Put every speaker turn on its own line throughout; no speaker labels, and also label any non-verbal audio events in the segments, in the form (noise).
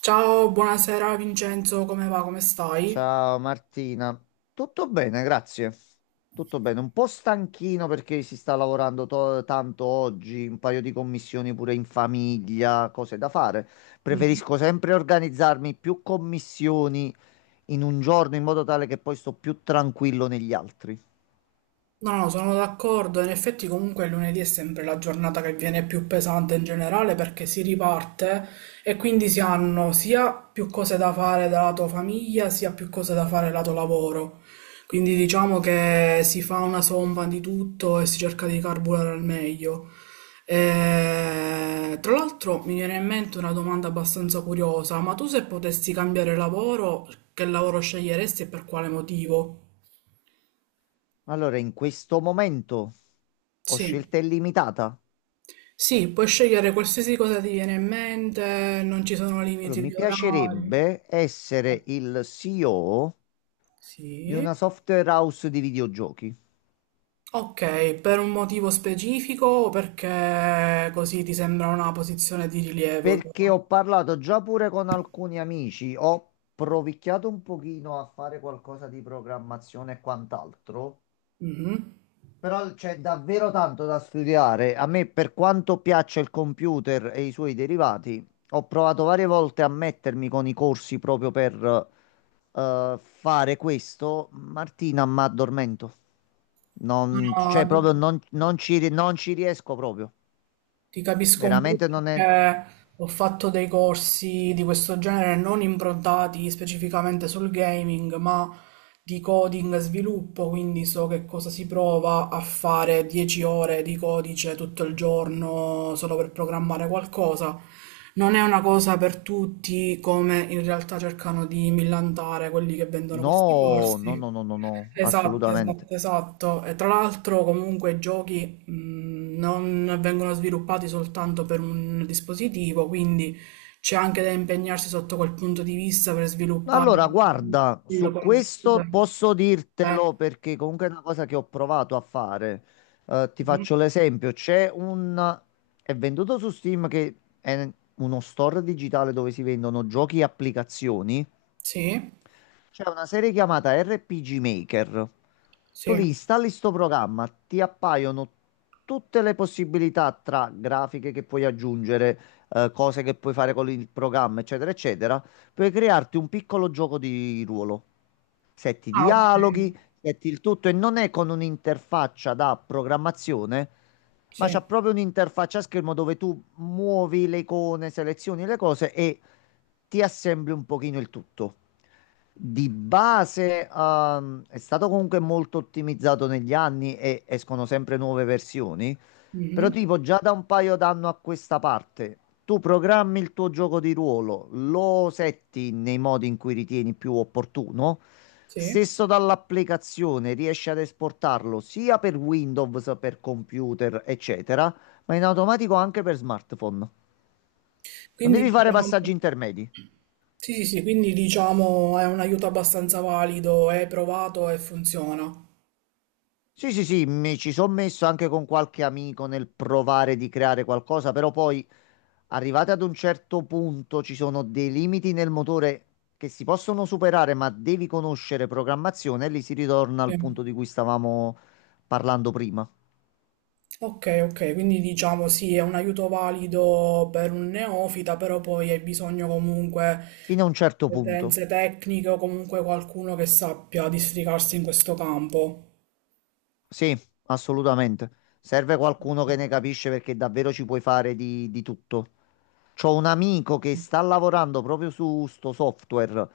Ciao, buonasera Vincenzo, come va, come stai?
Ciao Martina, tutto bene, grazie. Tutto bene, un po' stanchino perché si sta lavorando tanto oggi, un paio di commissioni pure in famiglia, cose da fare. Preferisco sempre organizzarmi più commissioni in un giorno in modo tale che poi sto più tranquillo negli altri.
No, no, sono d'accordo. In effetti comunque il lunedì è sempre la giornata che viene più pesante in generale perché si riparte e quindi si hanno sia più cose da fare da lato famiglia, sia più cose da fare lato lavoro. Quindi diciamo che si fa una somma di tutto e si cerca di carburare al meglio. Tra l'altro mi viene in mente una domanda abbastanza curiosa, ma tu se potessi cambiare lavoro, che lavoro sceglieresti e per quale motivo?
Allora, in questo momento ho
Sì.
scelta illimitata.
Sì, puoi scegliere qualsiasi cosa ti viene in mente, non ci sono
Allora,
limiti
mi
di orari.
piacerebbe essere il CEO di
Sì.
una software house di videogiochi.
Ok, per un motivo specifico o perché così ti sembra una posizione di rilievo
Perché
tua?
ho parlato già pure con alcuni amici, ho provicchiato un pochino a fare qualcosa di programmazione e quant'altro,
Mhm.
però c'è davvero tanto da studiare. A me, per quanto piaccia il computer e i suoi derivati, ho provato varie volte a mettermi con i corsi proprio per fare questo. Martina, ma addormento.
No,
Non,
no,
cioè, proprio non, non ci riesco proprio.
ti capisco un po'
Veramente non è.
perché ho fatto dei corsi di questo genere non improntati specificamente sul gaming, ma di coding e sviluppo, quindi so che cosa si prova a fare 10 ore di codice tutto il giorno solo per programmare qualcosa. Non è una cosa per tutti, come in realtà cercano di millantare quelli che vendono questi
No, no, no,
corsi.
no, no, no,
Esatto,
assolutamente.
esatto, esatto. E tra l'altro comunque i giochi non vengono sviluppati soltanto per un dispositivo, quindi c'è anche da impegnarsi sotto quel punto di vista per
No,
sviluppare
allora,
il
guarda, su
computer.
questo posso
Eh,
dirtelo perché comunque è una cosa che ho provato a fare. Ti
mhm.
faccio l'esempio, c'è un... è venduto su Steam che è uno store digitale dove si vendono giochi e applicazioni.
Sì,
C'è una serie chiamata RPG Maker. Tu
sì.
li installi sto programma, ti appaiono tutte le possibilità tra grafiche che puoi aggiungere, cose che puoi fare con il programma, eccetera, eccetera. Puoi crearti un piccolo gioco di ruolo. Setti i
Ah, ok.
dialoghi, setti il tutto e non è con un'interfaccia da programmazione, ma
Sì.
c'è proprio un'interfaccia a schermo dove tu muovi le icone, selezioni le cose e ti assembli un pochino il tutto. Di base, è stato comunque molto ottimizzato negli anni e escono sempre nuove versioni, però
Mhm.
tipo già da un paio d'anni a questa parte, tu programmi il tuo gioco di ruolo, lo setti nei modi in cui ritieni più opportuno.
Sì.
Stesso dall'applicazione riesci ad esportarlo sia per Windows, per computer, eccetera, ma in automatico anche per smartphone. Non
Quindi
devi fare
diciamo,
passaggi intermedi.
sì, sì, sì, quindi diciamo è un aiuto abbastanza valido, è provato e funziona.
Sì, sì, sì, mi ci sono messo anche con qualche amico nel provare di creare qualcosa, però poi arrivati ad un certo punto ci sono dei limiti nel motore che si possono superare, ma devi conoscere programmazione e lì si ritorna al punto
Sì.
di cui stavamo parlando prima.
Ok, ok, quindi diciamo sì, è un aiuto valido per un neofita, però poi hai bisogno comunque
Fino a un certo
di
punto.
competenze tecniche o comunque qualcuno che sappia districarsi in questo campo.
Sì, assolutamente. Serve qualcuno che ne capisce perché davvero ci puoi fare di tutto. C'ho un amico che sta lavorando proprio su sto software.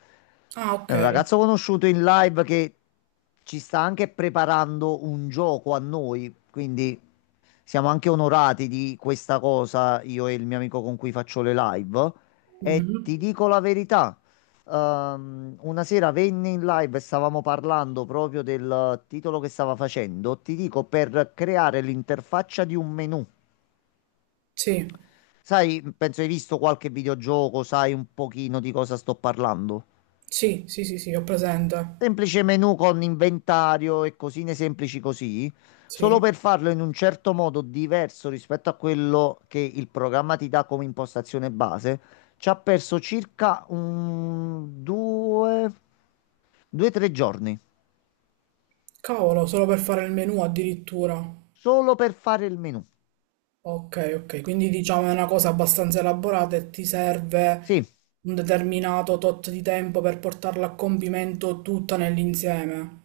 Ah,
È
ok.
un ragazzo conosciuto in live che ci sta anche preparando un gioco a noi, quindi siamo anche onorati di questa cosa, io e il mio amico con cui faccio le live. E
Mhm.
ti dico la verità, una sera venne in live e stavamo parlando proprio del titolo che stava facendo. Ti dico, per creare l'interfaccia di un menu.
Sì,
Sai, penso hai visto qualche videogioco, sai un pochino di cosa sto parlando.
sì, sì, sì, sì, ho presente.
Semplice menu con inventario e cosine semplici così, solo
Sì.
per farlo in un certo modo diverso rispetto a quello che il programma ti dà come impostazione base, ci ha perso circa un due, due, tre giorni,
Cavolo, solo per fare il menu addirittura.
solo per fare il menu.
Ok, ok, quindi diciamo è una cosa abbastanza elaborata e ti serve
Sì,
un determinato tot di tempo per portarla a compimento tutta nell'insieme.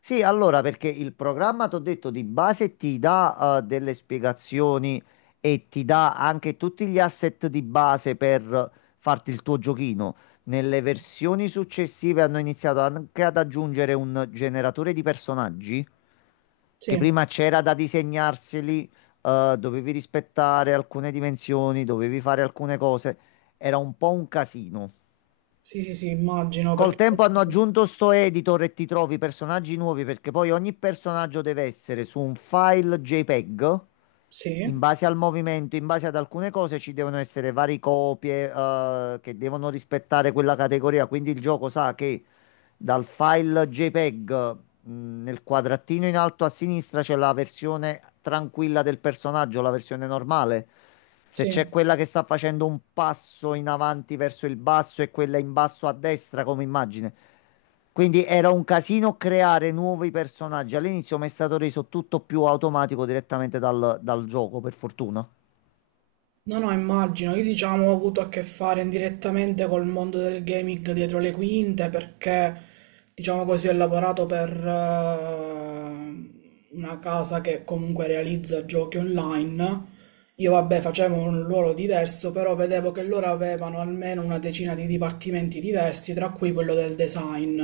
sì, allora, perché il programma, ti ho detto, di base ti dà delle spiegazioni e ti dà anche tutti gli asset di base per farti il tuo giochino. Nelle versioni successive hanno iniziato anche ad aggiungere un generatore di personaggi che
Sì,
prima c'era da disegnarseli, dovevi rispettare alcune dimensioni, dovevi fare alcune cose. Era un po' un casino.
sì, sì, sì, immagino
Col
perché
tempo hanno aggiunto sto editor e ti trovi personaggi nuovi perché poi ogni personaggio deve essere su un file JPEG. In
sì,
base al movimento, in base ad alcune cose, ci devono essere varie copie, che devono rispettare quella categoria. Quindi il gioco sa che dal file JPEG, nel quadratino in alto a sinistra c'è la versione tranquilla del personaggio, la versione normale. Se
sì.
c'è quella che sta facendo un passo in avanti verso il basso e quella in basso a destra come immagine. Quindi era un casino creare nuovi personaggi. All'inizio mi è stato reso tutto più automatico direttamente dal gioco, per fortuna.
No, no, immagino. Io diciamo ho avuto a che fare indirettamente col mondo del gaming dietro le quinte perché, diciamo così, ho lavorato per una casa che comunque realizza giochi online. Io vabbè facevo un ruolo diverso, però vedevo che loro avevano almeno una decina di dipartimenti diversi, tra cui quello del design,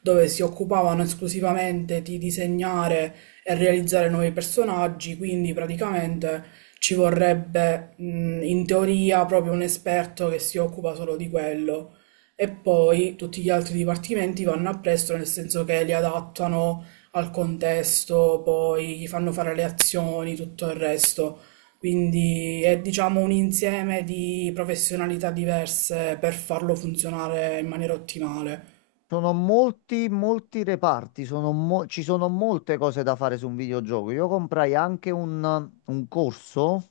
dove si occupavano esclusivamente di disegnare e realizzare nuovi personaggi, quindi praticamente... Ci vorrebbe, in teoria proprio un esperto che si occupa solo di quello e poi tutti gli altri dipartimenti vanno appresso, nel senso che li adattano al contesto, poi gli fanno fare le azioni, tutto il resto. Quindi è diciamo un insieme di professionalità diverse per farlo funzionare in maniera ottimale.
Sono molti, molti reparti, sono ci sono molte cose da fare su un videogioco. Io comprai anche un corso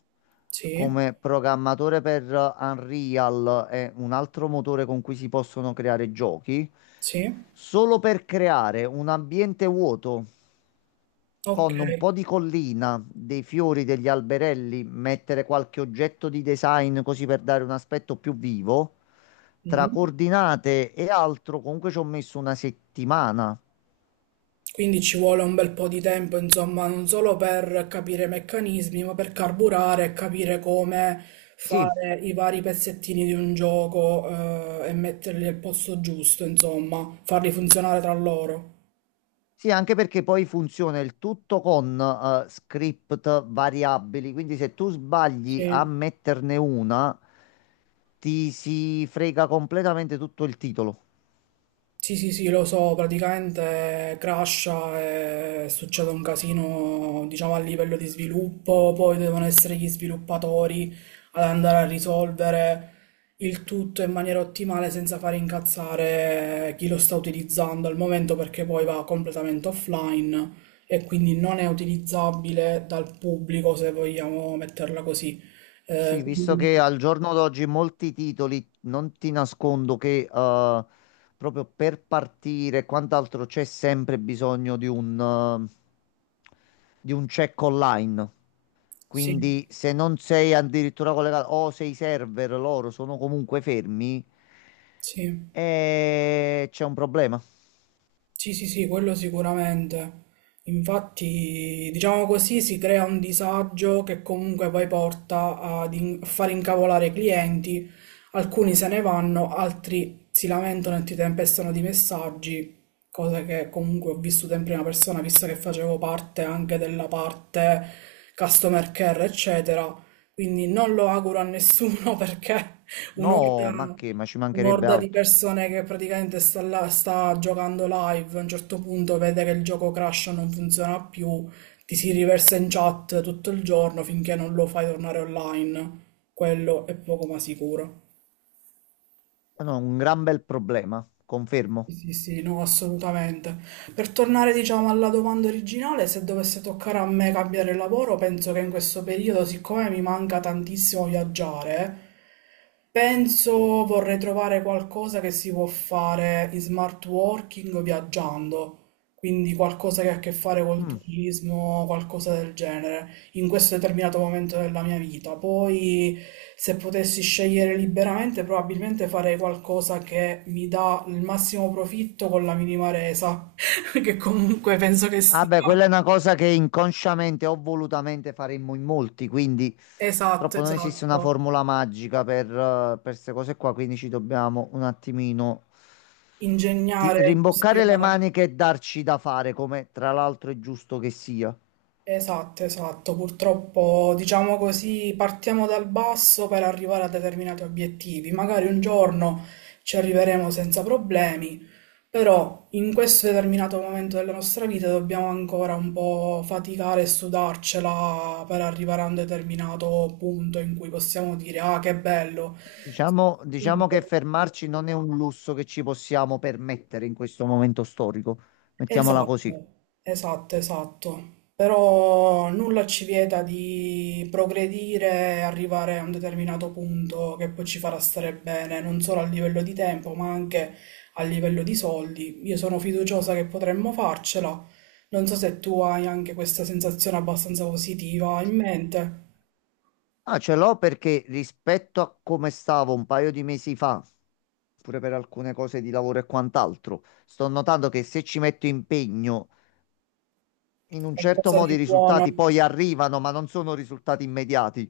Sì,
come programmatore per Unreal e un altro motore con cui si possono creare giochi,
sì,
solo per creare un ambiente vuoto
ok.
con un po' di collina, dei fiori, degli alberelli, mettere qualche oggetto di design così per dare un aspetto più vivo tra
Mhm.
coordinate e altro, comunque ci ho messo una settimana.
Quindi ci vuole un bel po' di tempo, insomma, non solo per capire i meccanismi, ma per carburare e capire come
Sì,
fare i vari pezzettini di un gioco, e metterli al posto giusto, insomma, farli funzionare tra loro.
sì, anche perché poi funziona il tutto con script variabili, quindi se tu sbagli a
Sì.
metterne una, ti si frega completamente tutto il titolo.
Sì, sì, sì, lo so, praticamente crasha e succede un casino, diciamo, a livello di sviluppo, poi devono essere gli sviluppatori ad andare a risolvere il tutto in maniera ottimale senza fare incazzare chi lo sta utilizzando al momento perché poi va completamente offline e quindi non è utilizzabile dal pubblico se vogliamo metterla così.
Sì,
Eh,
visto
quindi
che al giorno d'oggi molti titoli, non ti nascondo che proprio per partire e quant'altro c'è sempre bisogno di di un check online.
sì,
Quindi se non sei addirittura collegato o se i server loro sono comunque fermi,
sì.
c'è un problema.
Sì, sì, sì, quello sicuramente. Infatti, diciamo così, si crea un disagio che comunque poi porta ad a far incavolare i clienti. Alcuni se ne vanno, altri si lamentano e ti tempestano di messaggi, cosa che comunque ho vissuto in prima persona, visto che facevo parte anche della parte customer care, eccetera. Quindi non lo auguro a nessuno (laughs) perché un'orda
No, ma che? Ma ci mancherebbe
un'orda di
altro.
persone che praticamente sta là, sta giocando live, a un certo punto vede che il gioco crasha, non funziona più, ti si riversa in chat tutto il giorno finché non lo fai tornare online. Quello è poco ma sicuro.
No, un gran bel problema, confermo.
Sì, sì, sì, no, assolutamente. Per tornare, diciamo, alla domanda originale, se dovesse toccare a me cambiare lavoro, penso che in questo periodo, siccome mi manca tantissimo viaggiare, penso vorrei trovare qualcosa che si può fare in smart working viaggiando, quindi qualcosa che ha a che fare col
Mm.
turismo, qualcosa del genere in questo determinato momento della mia vita. Poi, se potessi scegliere liberamente, probabilmente farei qualcosa che mi dà il massimo profitto con la minima resa, (laughs) che comunque penso che
Ah
sia
beh, quella è una cosa che inconsciamente o volutamente faremmo in molti, quindi
esatto,
purtroppo non esiste una
esatto.
formula magica per queste cose qua, quindi ci dobbiamo un attimino
Ingegnare,
rimboccare le
industriale.
maniche e darci da fare, come tra l'altro è giusto che sia.
Esatto, esatto. Purtroppo, diciamo così, partiamo dal basso per arrivare a determinati obiettivi. Magari un giorno ci arriveremo senza problemi, però in questo determinato momento della nostra vita dobbiamo ancora un po' faticare e sudarcela per arrivare a un determinato punto in cui possiamo dire, ah, che bello.
Diciamo che fermarci non è un lusso che ci possiamo permettere in questo momento storico, mettiamola così.
Esatto, esatto, esatto. Però nulla ci vieta di progredire e arrivare a un determinato punto che poi ci farà stare bene, non solo a livello di tempo, ma anche a livello di soldi. Io sono fiduciosa che potremmo farcela. Non so se tu hai anche questa sensazione abbastanza positiva in mente,
Ah, ce l'ho perché rispetto a come stavo un paio di mesi fa, pure per alcune cose di lavoro e quant'altro, sto notando che se ci metto impegno, in un certo
qualcosa
modo i
di buono.
risultati poi arrivano, ma non sono risultati immediati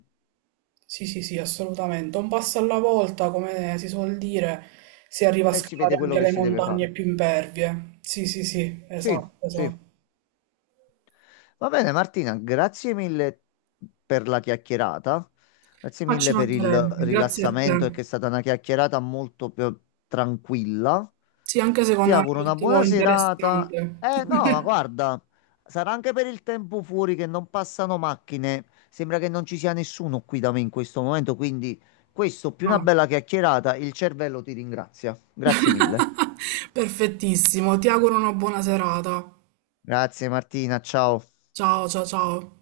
Sì, sì, sì, assolutamente. Un passo alla volta, come si suol dire, si arriva a
e si vede
scalare
quello
anche
che
le
si deve
montagne
fare.
più impervie. Sì, sì, sì,
Sì,
esatto,
sì.
esatto.
Va bene, Martina, grazie mille per la chiacchierata. Grazie
Ma ci
mille per il
mancherebbe, grazie a
rilassamento,
te.
perché è stata una chiacchierata molto più tranquilla.
Sì, anche
Ti
secondo me
auguro una
è
buona
molto
serata.
interessante.
Eh no, ma
(laughs)
guarda, sarà anche per il tempo fuori che non passano macchine. Sembra che non ci sia nessuno qui da me in questo momento, quindi questo più una
No.
bella chiacchierata, il cervello ti ringrazia. Grazie mille.
(laughs) Perfettissimo, ti auguro una buona serata.
Grazie Martina, ciao.
Ciao, ciao, ciao.